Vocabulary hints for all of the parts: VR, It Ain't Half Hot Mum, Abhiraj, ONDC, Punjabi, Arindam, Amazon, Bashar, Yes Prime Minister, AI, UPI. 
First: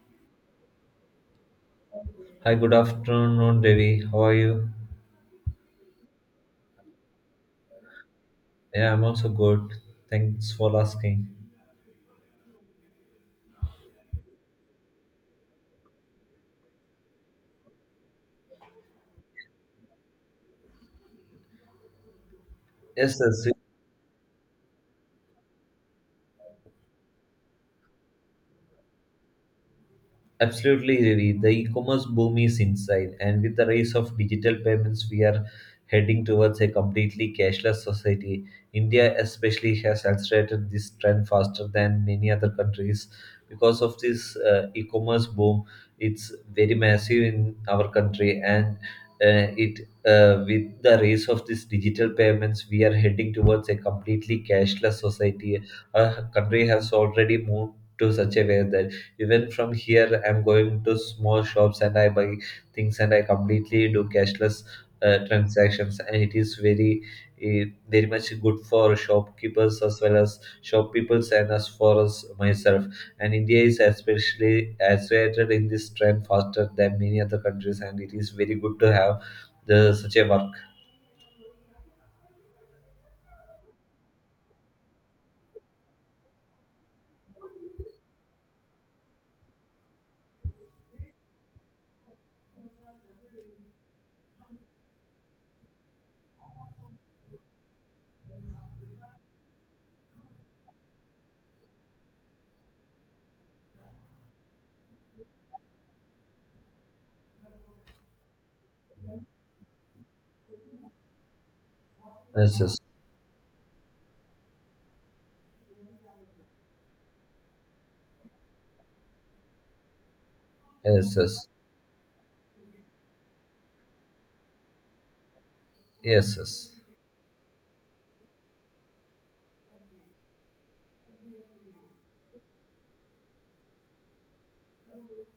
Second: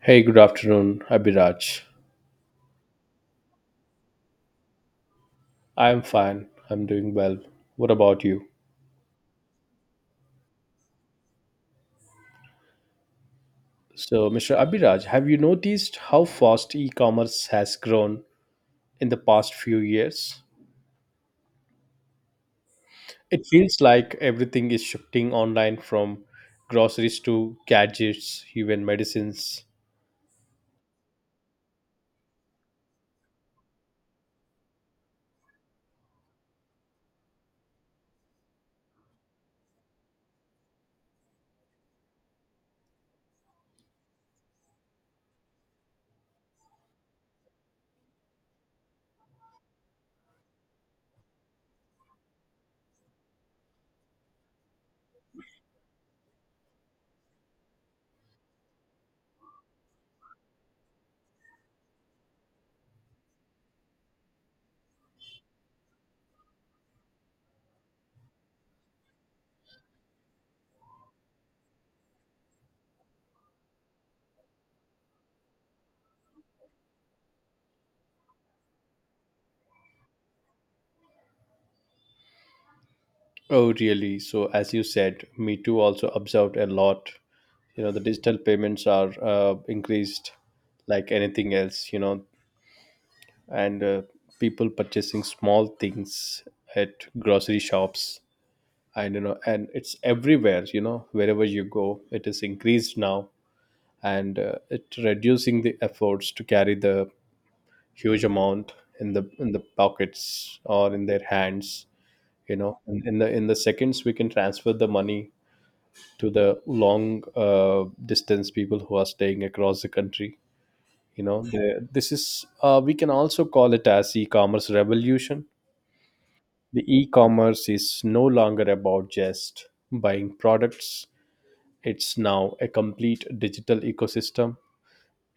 Hey, good afternoon, Abhiraj. Hi, good afternoon, Devi. How are you? I'm fine. I'm doing well. What about you? Yeah, I'm also good. Thanks for asking. So, Mr. Abhiraj, have you noticed how fast e commerce has grown in the past few years? Yes, It yes. feels like everything is shifting online from groceries to gadgets, even medicines. Absolutely, Ravi. The e-commerce boom is inside, and with the rise of digital payments, we are heading towards a completely cashless society. India, especially, has accelerated this trend faster than many other countries. Because of this e-commerce boom, it's very massive in our country, and it with the rise of this digital payments, we are heading towards a completely cashless society. Our country has already moved to such a way that even from here, I'm going to small shops and I buy things and I completely do cashless transactions. And it is very much good for shopkeepers as well as shop peoples and as for us myself. And India is especially accelerated in this trend faster than many other countries, and it is very good to have the such a work. Oh, really? So, as you said, Me Too also observed a lot. You know, the digital payments are increased like anything else. You know, and People purchasing small things at grocery shops, and you know, and it's everywhere, you know, wherever you go it is increased now, and it reducing the efforts to carry the huge amount in the pockets or in their hands, you Yes, yes, know. In the seconds we can transfer the money to the long distance people who are staying across the country, yes, you know. yes, The this is we can also call it as e-commerce revolution. yes, yes. The e-commerce is no longer about just buying products. It's now a complete digital ecosystem.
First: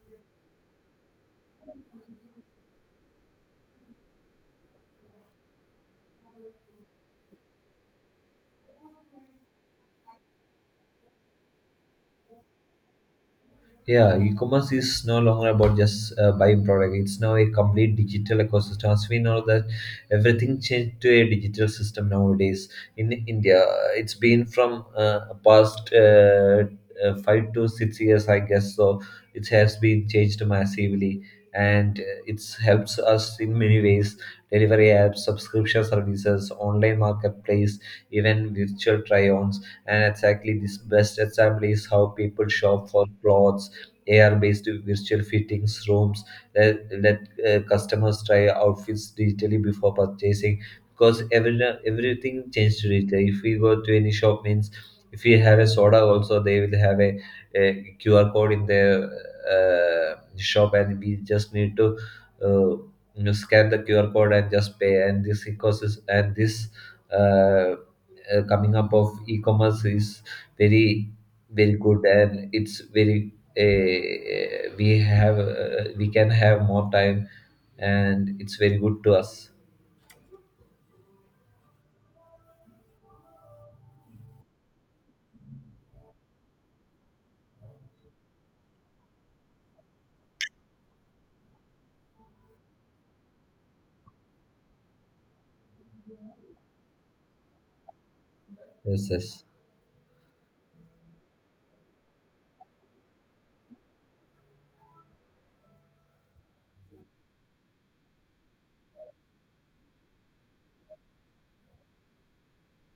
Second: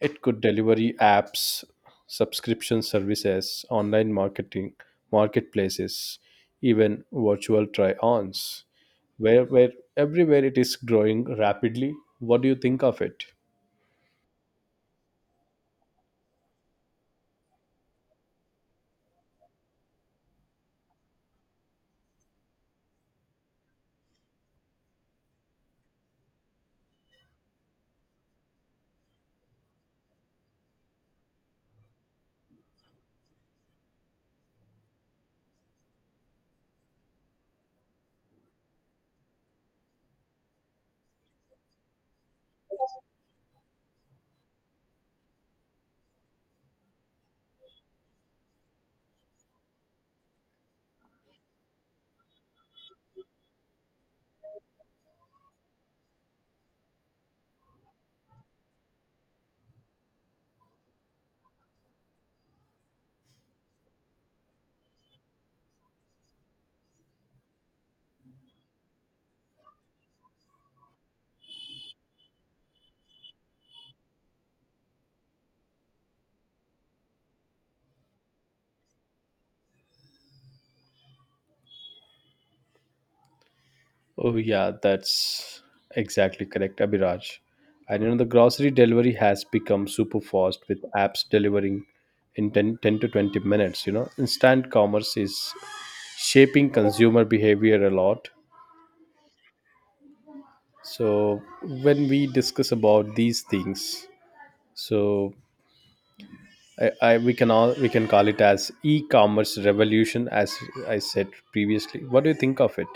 It could delivery apps, subscription services, online marketing, marketplaces, even virtual try-ons. Where everywhere it is growing rapidly. What do you think of it? Yeah, e-commerce is no longer about just buying product. It's now a complete digital ecosystem. As we know that everything changed to a digital system nowadays. In India, it's been from past 5 to 6 years, I guess. So it has been changed massively, and it helps us in many ways. Delivery apps, subscription services, online marketplace, even virtual try-ons. And exactly this best example is how people shop for clothes, AR-based virtual fittings rooms that let customers try outfits digitally before purchasing. Because everything changed digitally. If we go to any shop, means if we have a soda, also they will have a QR code in their shop, and we just need to uh, scan the QR code and just pay. And this ecosystem and this uh, coming up of e-commerce is very very good, and it's very. We have we can have more time, and it's very good to us. Oh, yeah, that's exactly correct, Abhiraj. And you know, the grocery delivery has become super fast with apps delivering in 10 to 20 minutes. You know, instant commerce is shaping consumer behavior a lot. Yes, yes. So, when we discuss about these things, so I we can all we can call it as e-commerce revolution, as I said previously. What do you think of it?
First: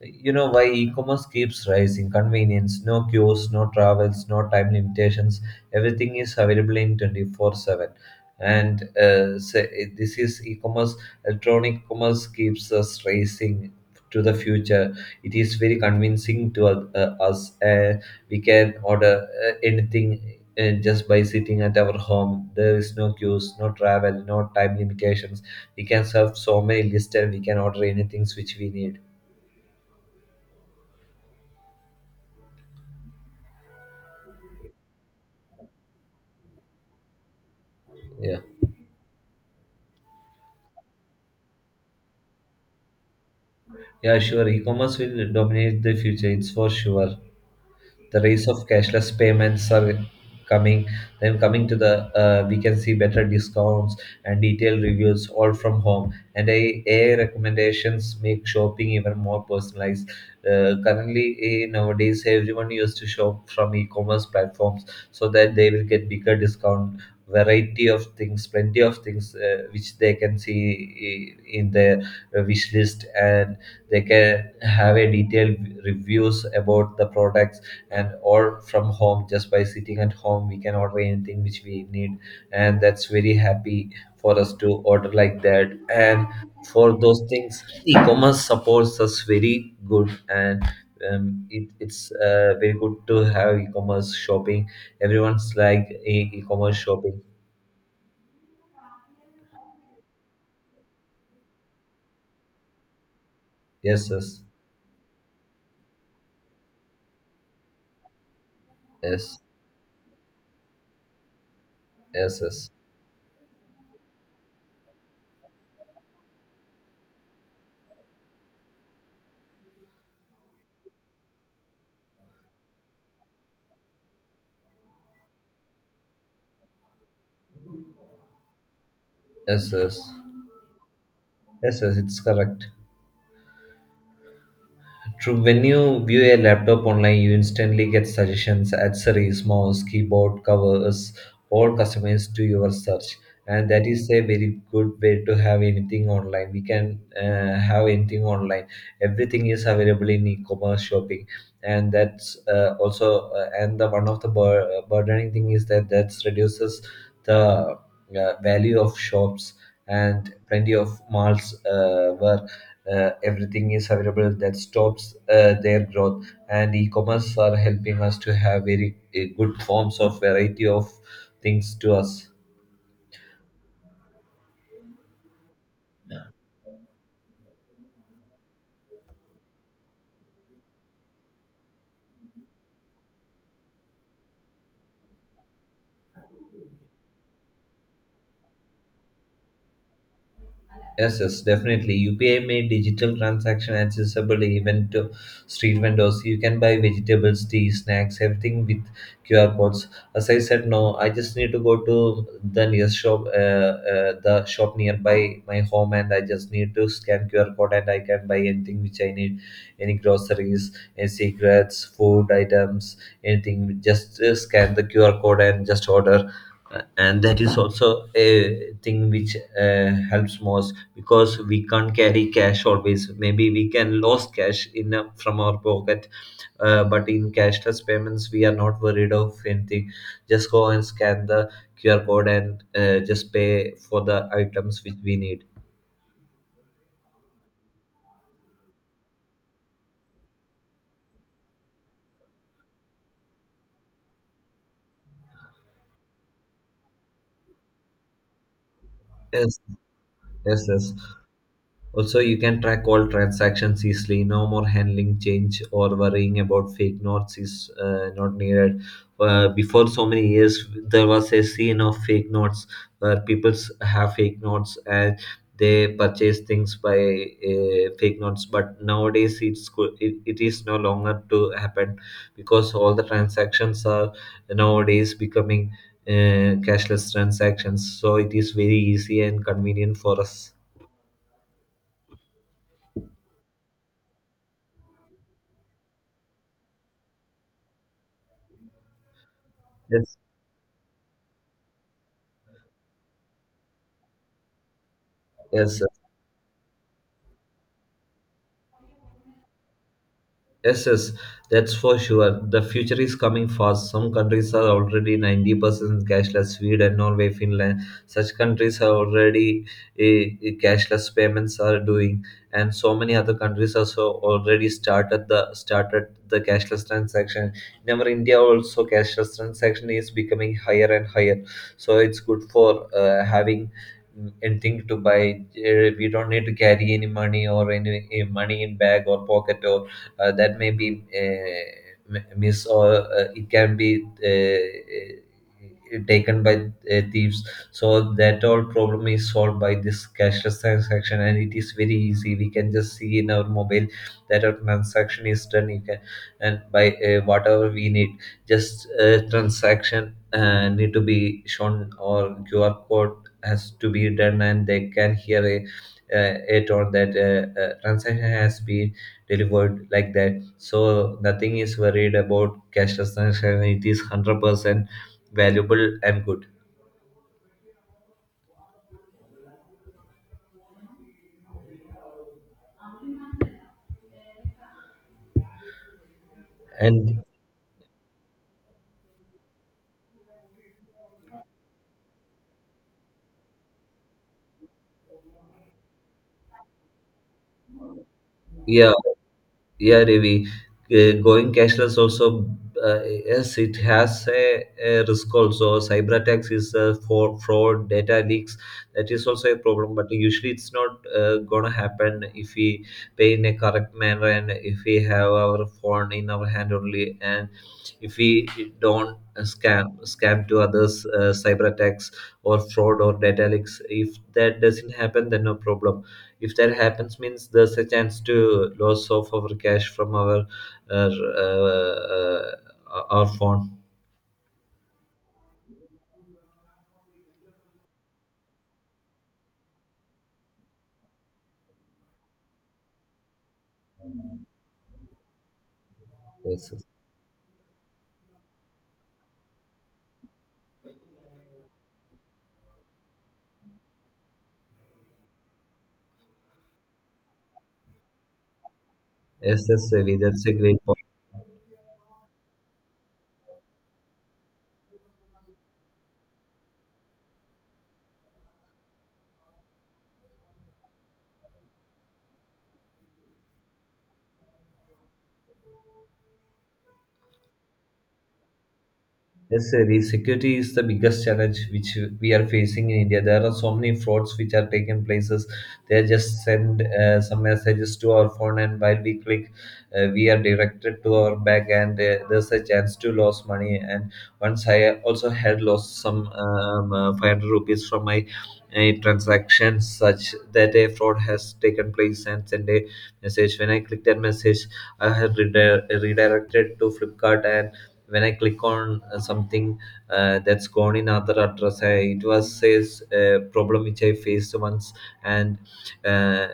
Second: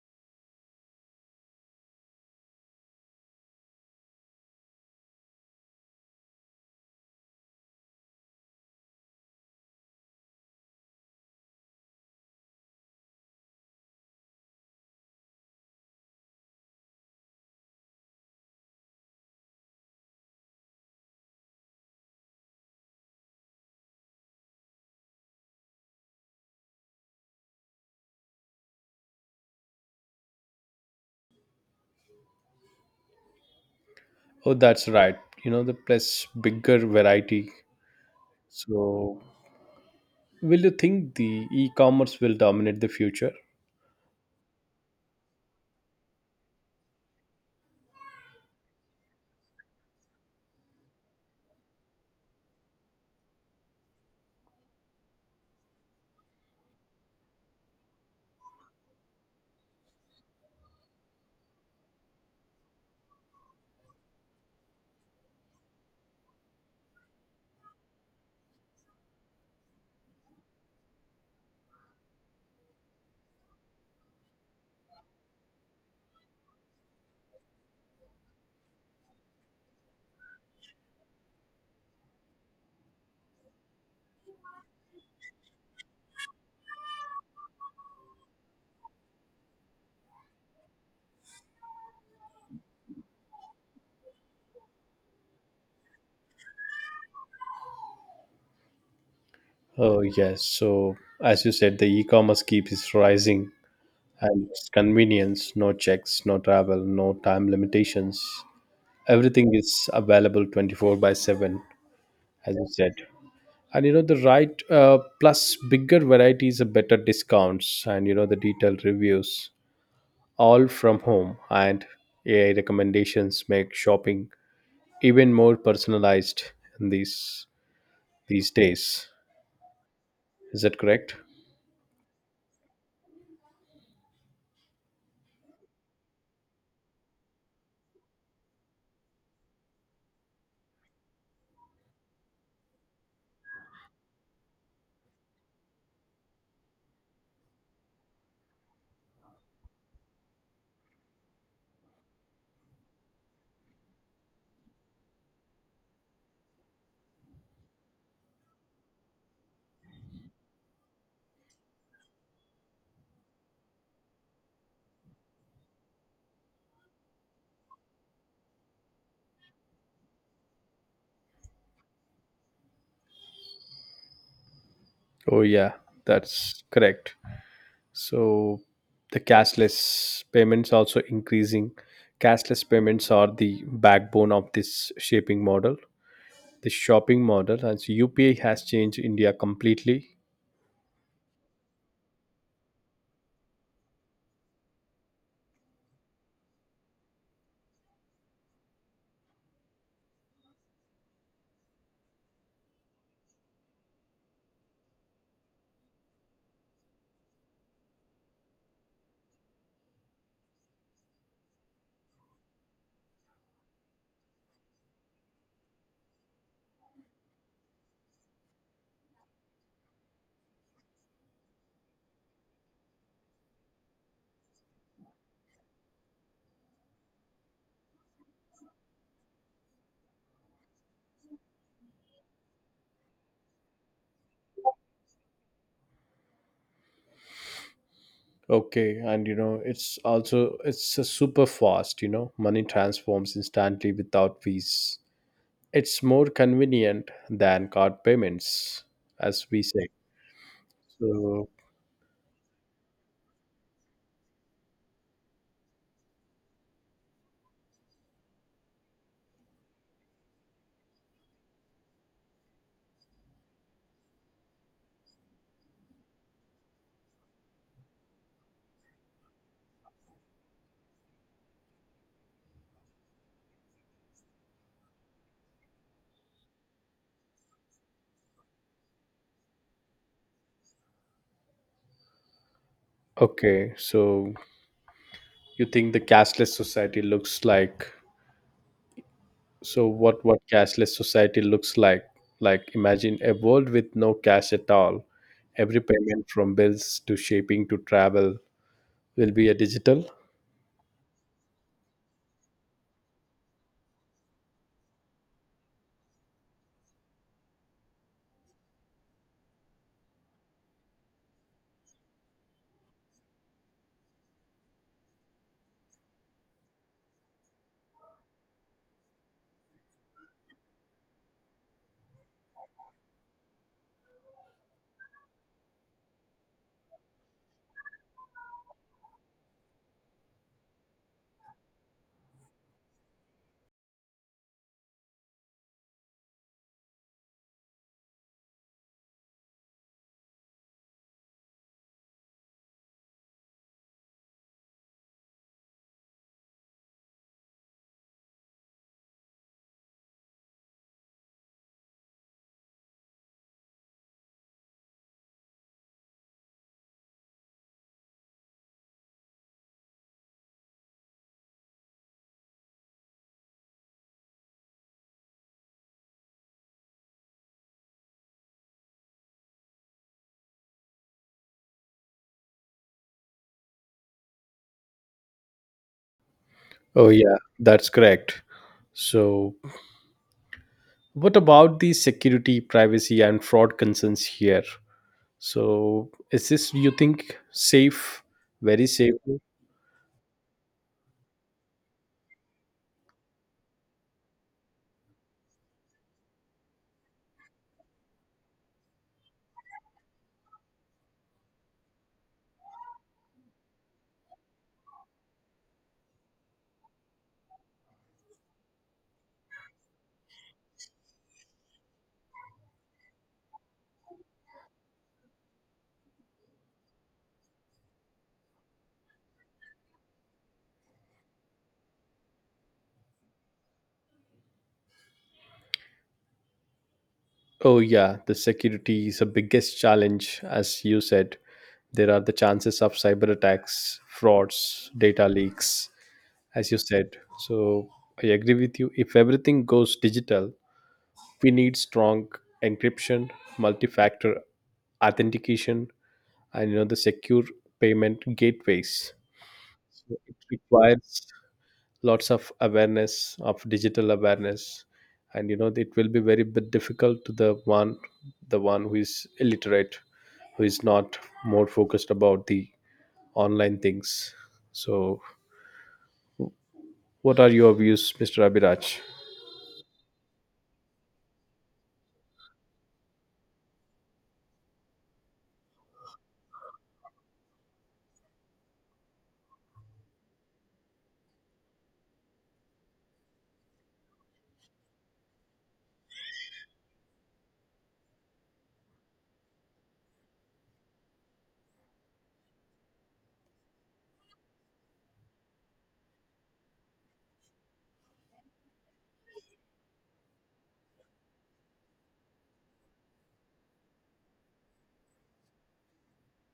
You know why e-commerce keeps rising? Convenience, no queues, no travels, no time limitations. Everything is available in 24/7, and this is e-commerce. Electronic commerce keeps us racing to the future. It is very convincing to us. We can order anything just by sitting at our home. There is no queues, no travel, no time limitations. We can serve so many lists and we can order anything which we need. Oh, that's right. You know, the plus bigger variety, Yeah. so will you think the e-commerce will dominate the future? Yeah, sure. E-commerce will dominate the future. It's for sure the rise of cashless payments are coming. Then coming to the we can see better discounts and detailed reviews all from home. And AI recommendations make shopping even more personalized. Nowadays everyone used to shop from e-commerce platforms so that they will get bigger discount, variety of things, plenty of things which they can see in their wish list, and they can have a detailed reviews about the products. And or from home, just by sitting at home, we can order anything which we need, and that's very happy for us to order like that. And for those things, e-commerce supports us very good, and it's very good to have e-commerce shopping. Everyone's like e-commerce shopping. Oh, yes. So as you said, the e-commerce keeps rising, Yes, yes, and it's convenience, no checks, no travel, no time limitations. yes, Everything is available 24 by seven, yes, yes, as you yes, said. And you know the right plus bigger varieties, a better discounts, and you know the detailed reviews, all from home, and AI recommendations make shopping even more personalized in these days. yes, yes. Is that correct? Yes, it's correct. True, when you view a laptop online, you instantly get suggestions, accessories, mouse, keyboard, covers, all customized to your search. And that is a very good way to have anything online. We can have anything online. Everything is available in e-commerce shopping, and that's also and the one of the burdening thing is that that reduces the value of shops and plenty of malls work. Everything is available that stops their growth, and e-commerce are helping us to have very good forms of variety of things to us. Oh, yeah, that's correct. So the cashless payments also increasing. Cashless payments are the backbone of the shopping model, and so UPI has changed India completely. Yes, yes, definitely. UPI made digital transaction accessible even to street vendors. You can buy vegetables, tea, snacks, everything with QR codes. As I said, no, I just need to go to the nearest shop, the shop nearby my home, and I just need to scan QR code, and I can buy anything which I need, any groceries, any cigarettes, food items, anything. Just scan the QR code and just order. And that is also a thing which helps most, because we can't carry cash always. Maybe we can lose cash in a, from our pocket, but in cashless payments, we are not worried of anything. Just go and scan the QR code and just pay for the items which we need. Okay, and it's a super fast. You know, money transforms instantly without fees. It's more convenient than card payments, as Yes, we say. yes, yes. So Also, you can track all transactions easily. No more handling change or worrying about fake notes is not needed. Before so many years, there was a scene of fake notes where people have fake notes and they purchase things by fake notes. But nowadays, it is no longer to happen, because all the transactions are nowadays becoming cashless transactions. So it is very easy and convenient for us. okay, so you think the cashless society looks like, so Yes. what what cashless society looks like imagine a world with no cash at all. Every Yes. payment from bills to shipping to travel will be a digital. Yes, yes, that's for sure. The future is coming fast. Some countries are already 90% cashless. Sweden, Norway, Finland, such countries are already cashless payments are doing, and so many other countries also already started the cashless transaction. In our India also, cashless transaction is becoming higher and higher. So it's good for having anything to buy. We don't need to carry any money or any money in bag or pocket that may be missed, or it can be taken by thieves. So that all problem is solved by this cashless transaction, and it is very easy. We can just see in our mobile that our transaction is done, you can, and by whatever we need, just transaction need to be shown, or QR code has to be done, and they can hear a it, or that transaction has been delivered, like that. So nothing is worried about cashlessness, and it is 100% valuable and good. Oh And yeah, that's correct. So what about the security, privacy, and fraud concerns here? So is this you think safe, very yeah. safe? Yeah, Ravi, going cashless also, yes, it has a risk also. Cyber attacks is for fraud, data leaks. That is also a problem, but usually it's not gonna happen if we pay in a correct manner and if we have our phone in our hand only, and if we don't scam to others cyber attacks or fraud or data leaks. If that doesn't happen, then no problem. If that happens means there's a chance to loss of our cash from our phone. Oh yeah, the security is the biggest challenge, as you said. There are the chances of cyber attacks, frauds, data leaks, as Yes, you yes. said. So I agree with you. If everything goes digital, we need strong encryption, multi-factor authentication, and you know the secure payment gateways. Yes, yes, Ravi, So that's it a great point. requires lots of awareness of digital awareness, and you know it will be very bit difficult to the one who is illiterate, who is not more focused about the online things. So, what are your views, Mr. Abhiraj? Yes, Siri, security is the biggest challenge which we are facing in India. There are so many frauds which are taking places. They just send some messages to our phone, and while we click, we are directed to our bank, and there's a chance to lose money. And once I also had lost some 500 rupees from my transaction, such that a fraud has taken place and sent a message. When I clicked that message, I had redirected to Flipkart, and when I click on something that's gone in other address, I, it was says a problem which I faced once, and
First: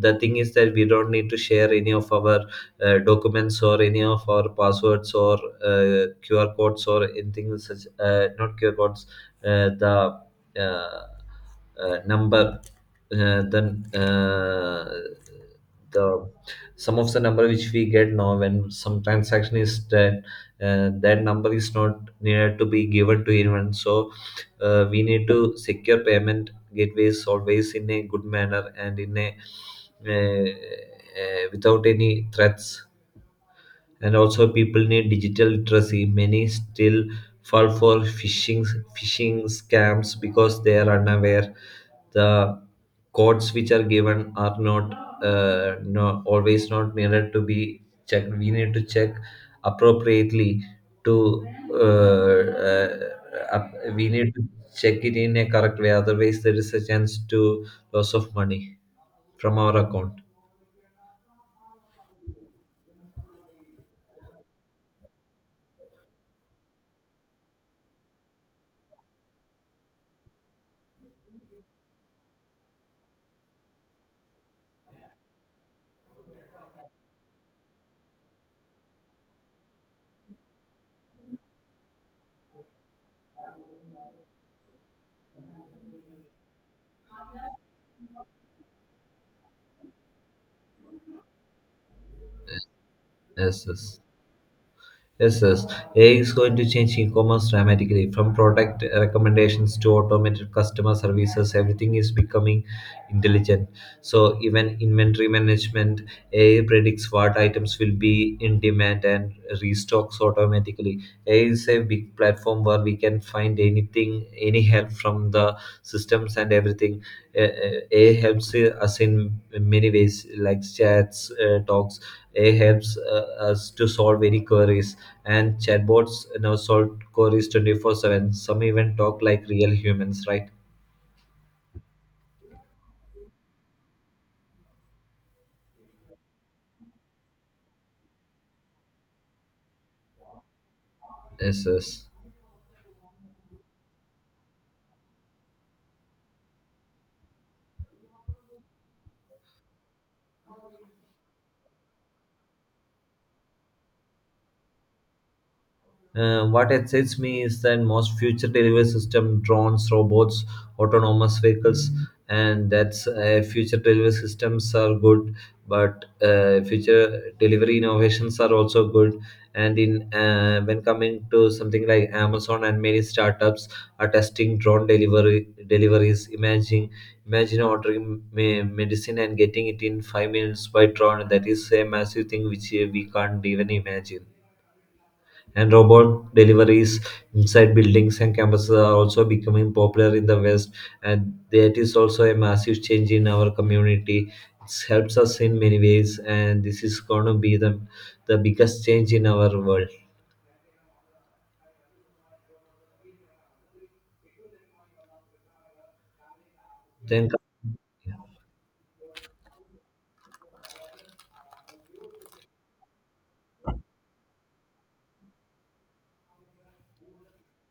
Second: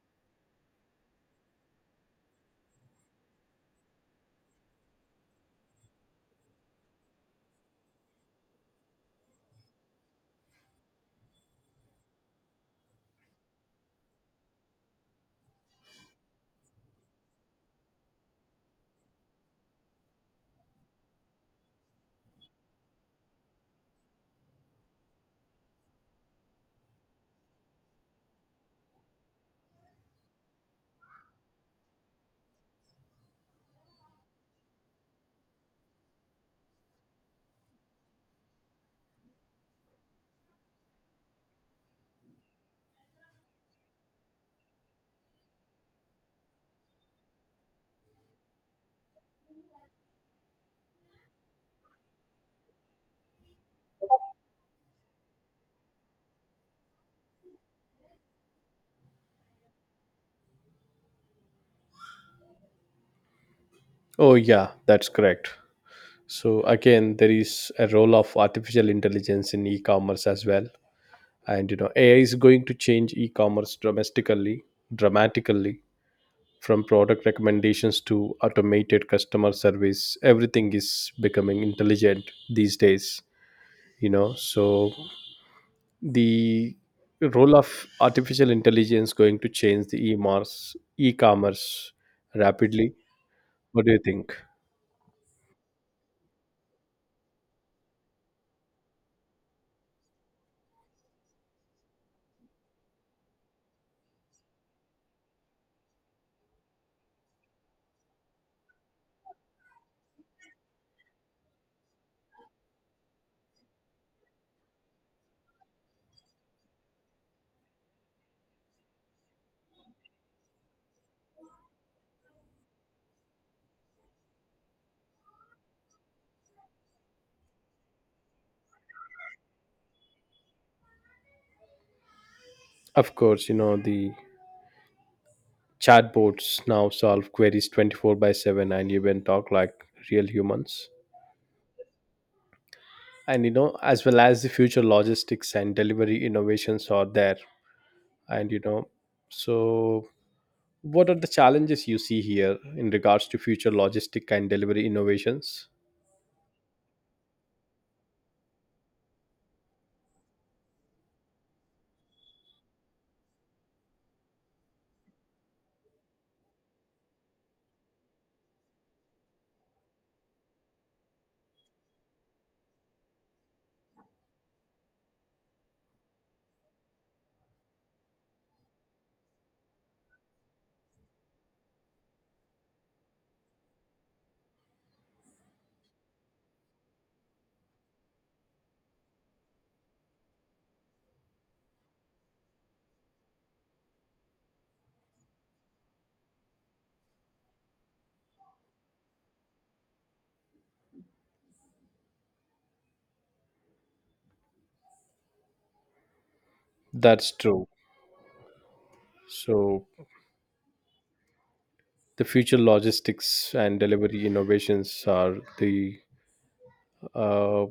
the thing is that we don't need to share any of our documents or any of our passwords or QR codes or anything such. Not QR codes, the uh, number uh, then uh, the some of the number which we get now when some transaction is done, that number is not needed to be given to anyone. So we need to secure payment gateways always in a good manner and in a uh, without any threats. And also, people need digital literacy. Many still fall for phishing scams because they are unaware. The codes which are given are not no, always not needed to be checked. We need to check appropriately to uh, we need to check it in a correct way. Otherwise, there is a chance to loss of money from our account. Oh, yeah, that's correct. So, again, there is a role of artificial intelligence in e commerce as well. And, you know, AI is going to change e commerce domestically, dramatically, from product recommendations to automated customer service. Everything is becoming intelligent these days, you know. So, the role of artificial intelligence going to change the e-mars e-commerce rapidly. Yes, What do you yes. think? Yes, yes. AI is going to change e-commerce dramatically. From product recommendations to automated customer services, everything is becoming intelligent. So even inventory management, AI predicts what items will be in demand and restocks automatically. AI is a big platform where we can find anything, any help from the systems, and everything. A helps us in many ways, like talks. A helps us to solve any queries, and chatbots now solve queries 24/7. Some even talk like real humans, right? Of course, you know the chatbots now solve queries 24 by 7 and even talk like real humans. Yes, yes. And you know, as well as the future logistics and delivery innovations are there. And you know, so what are the challenges you see here in regards to future logistic and delivery innovations? What excites me is that most future delivery system, drones, robots, autonomous vehicles, and that's future delivery systems are good, but future delivery innovations are also good. And in when coming to something like Amazon and many startups are testing drone delivery deliveries. Imagine ordering medicine and getting it in 5 minutes by drone. That is a massive thing which we can't even imagine. And robot deliveries inside buildings and campuses are also becoming popular in the west, and that is also a massive change in our community. It helps us in many ways, and this is going to be the biggest change in our world. Then That's true. So the future logistics and delivery innovations are the uh,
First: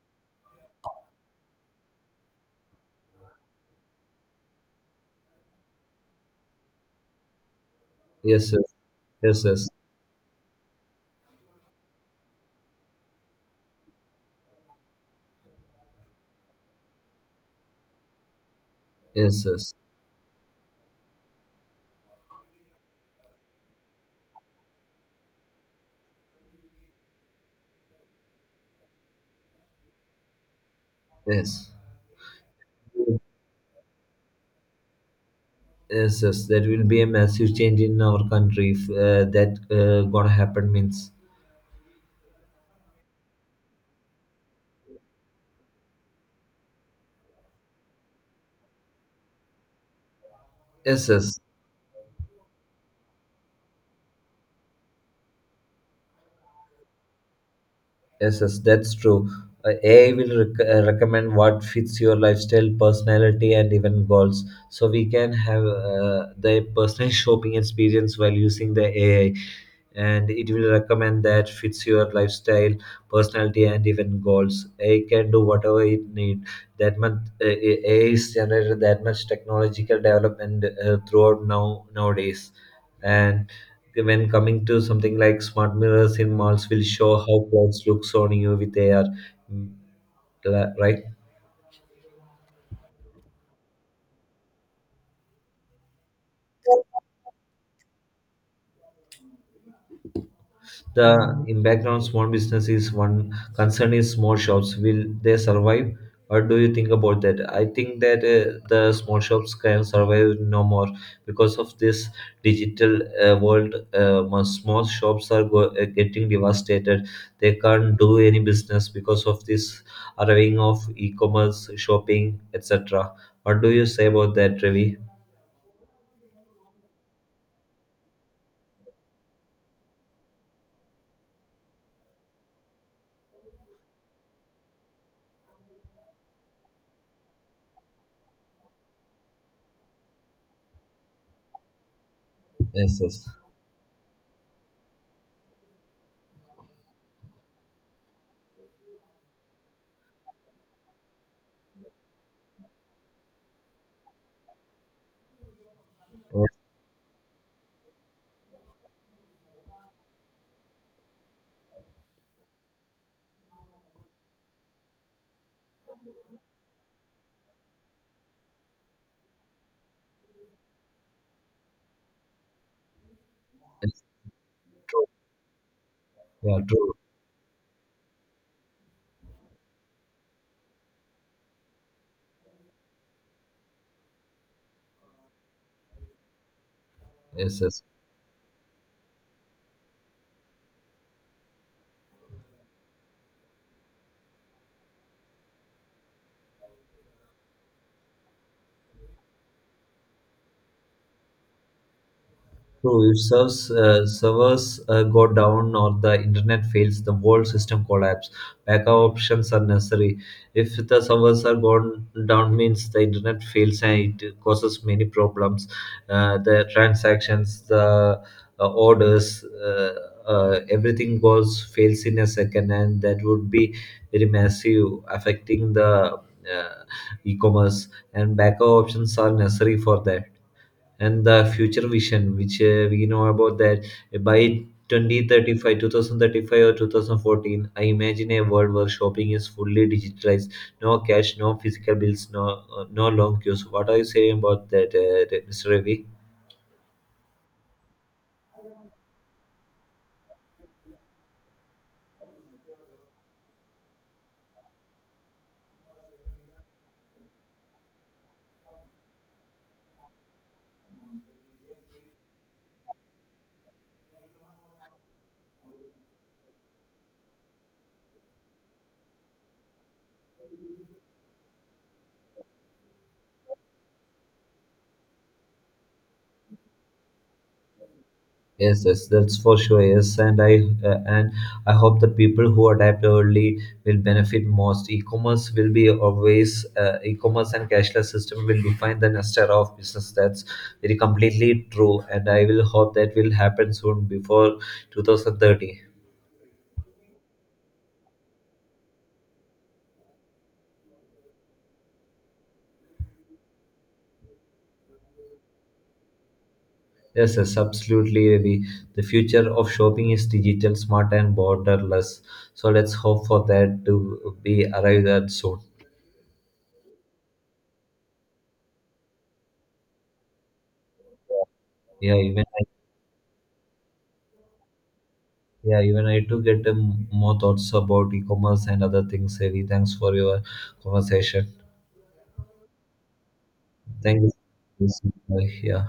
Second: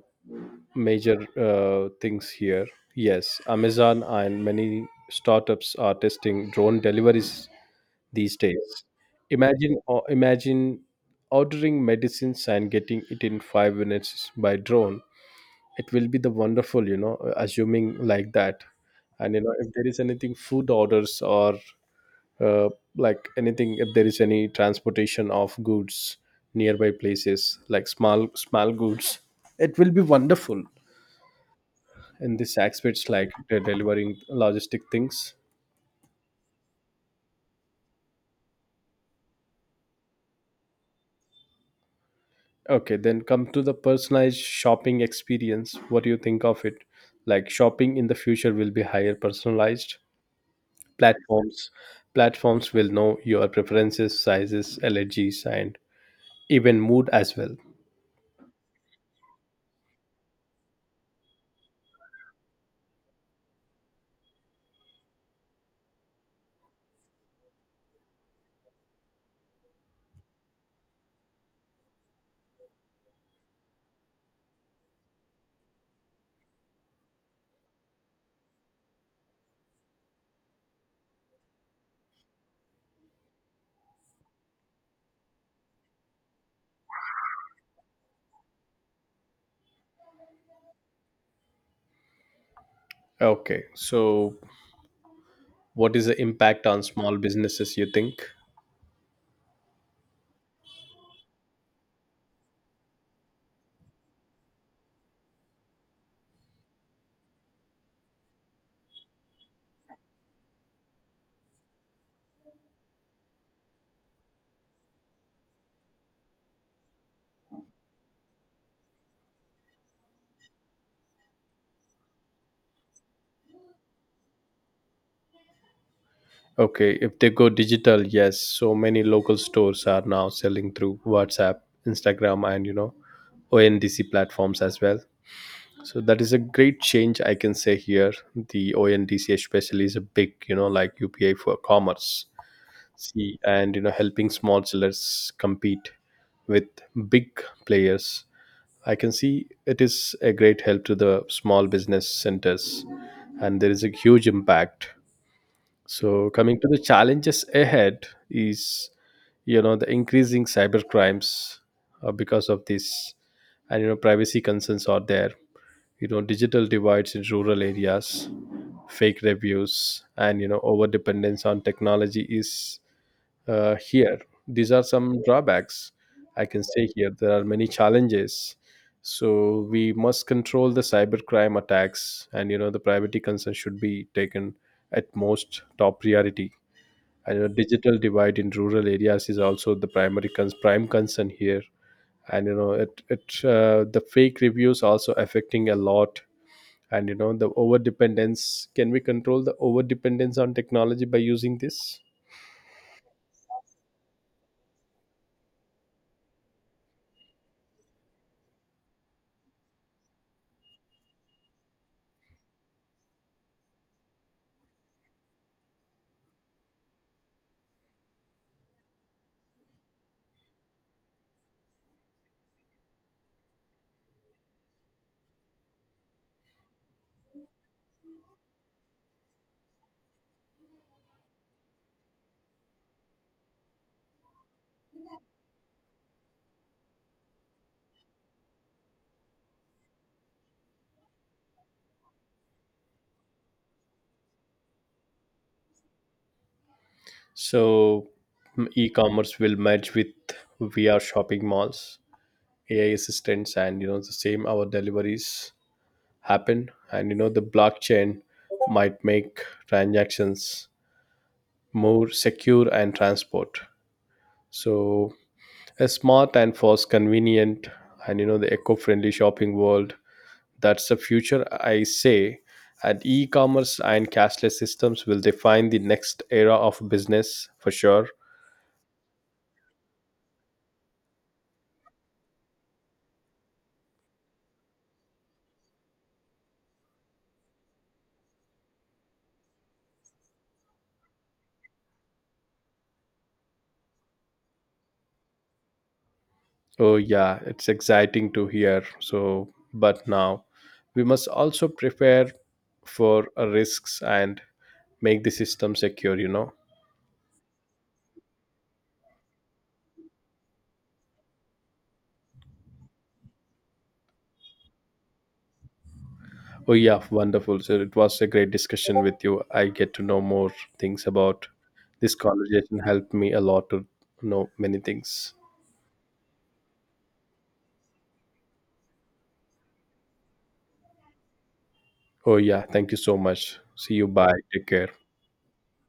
major things here. Yes, Amazon and many startups are testing drone deliveries these yes, yes yes days. yes yes Imagine ordering medicines and getting it in 5 minutes by drone. It will be the wonderful, you know, assuming like that. And you know, if yes, there is anything food orders or uh, like anything, if there is any transportation of goods nearby places like small small goods, it will be wonderful yes. in this aspects like delivering logistic things. Yes, yes, that will be a massive change in our country if that gonna happen means. Okay, then come to the personalized shopping experience. What do you think of it? Like shopping in the future will be higher personalized. Yes, yes. Platforms platforms will know your preferences, sizes, allergies, and even mood as well. Yes, yes, that's true. AI will recommend what fits your lifestyle, personality, and even goals. So we can have the personal shopping experience while using the AI, and it will recommend that fits your lifestyle, personality, and even goals. AI can do whatever it need. That much AI is generated that much technological development throughout now nowadays, and when coming to something like smart mirrors in malls will show how clothes looks on you with AR, mm, right? Okay, so what is the impact on small businesses, you think? The in background small business is one concern is small shops. Will they survive? What do you think about that? I think that the small shops can survive no more because of this digital world. Small shops are getting devastated. They can't do any business because of this arriving of e-commerce, shopping, etc. What do you say about that, Ravi? Okay, if they go digital, yes, so many local stores are now selling through WhatsApp, Instagram, and you know, ONDC platforms as well. So that is a great change, I can say here. The ONDC especially is a big, you know, like UPA for commerce, Yes, yes, see, and you know, helping small sellers compete with big players. I can see it is a great help to the small business centers, and there is a huge impact. So, yes, coming to the challenges ahead is, you know, the increasing cyber crimes because of this, and you know, privacy concerns are there. You know, digital divides in rural areas, fake reviews, and you know, over dependence on technology is yes, here. These are true. some drawbacks I Yeah, can say true. here. There are many challenges. So we must control the cybercrime attacks, and you know the privacy concern should be taken at most top priority. And you know, Yes, yes. digital divide in rural areas is also the prime concern here. And you know, it the fake reviews also affecting a lot. And you know, the over dependence. Can we control the over dependence on technology by using this? True, if serves, servers go down or the internet fails, the whole system collapse. Backup options are necessary. If the servers are gone down, means the internet fails and it causes many problems. The transactions, the orders, everything goes fails in a second, and that would be very massive, affecting the uh, e-commerce. And backup options are necessary for that, and the future vision which we know about that by 2035, 2035 or 2014, I imagine a world where shopping is fully digitalized. No cash, no physical bills, no long queues. What are you saying about that, Mr. Ravi? So e e-commerce will merge with VR shopping malls, AI assistants, and you know the same our deliveries happen. And you know the blockchain might make transactions more secure and transport. So a smart and fast, convenient, and you know the eco-friendly shopping world. That's the future, I say. And e-commerce and cashless systems will define the next era of business for sure. Yes, yes, that's for sure. Yes, and uh, and I hope the people who adapt early will benefit most. E-commerce will be always e-commerce and cashless system will define the next era of business. That's very completely true, and I will hope that will happen soon before 2030. Oh, yeah, it's exciting to hear. So, but now we must also prepare for risks and make the system secure, you know. Yes, yes, absolutely, Ravi. The future of shopping is digital, smart, and borderless. So let's hope for that to be arrived at soon. Oh, yeah, wonderful. So, it was a great discussion with you. I get to know more things about Yeah, this even. conversation, helped me a lot to know many things. Yeah, even I too get more thoughts about e-commerce and other things, Heavy. Thanks for your conversation. Oh, yeah, thank you so much. See you. Thank Bye. Take you. care. Yeah.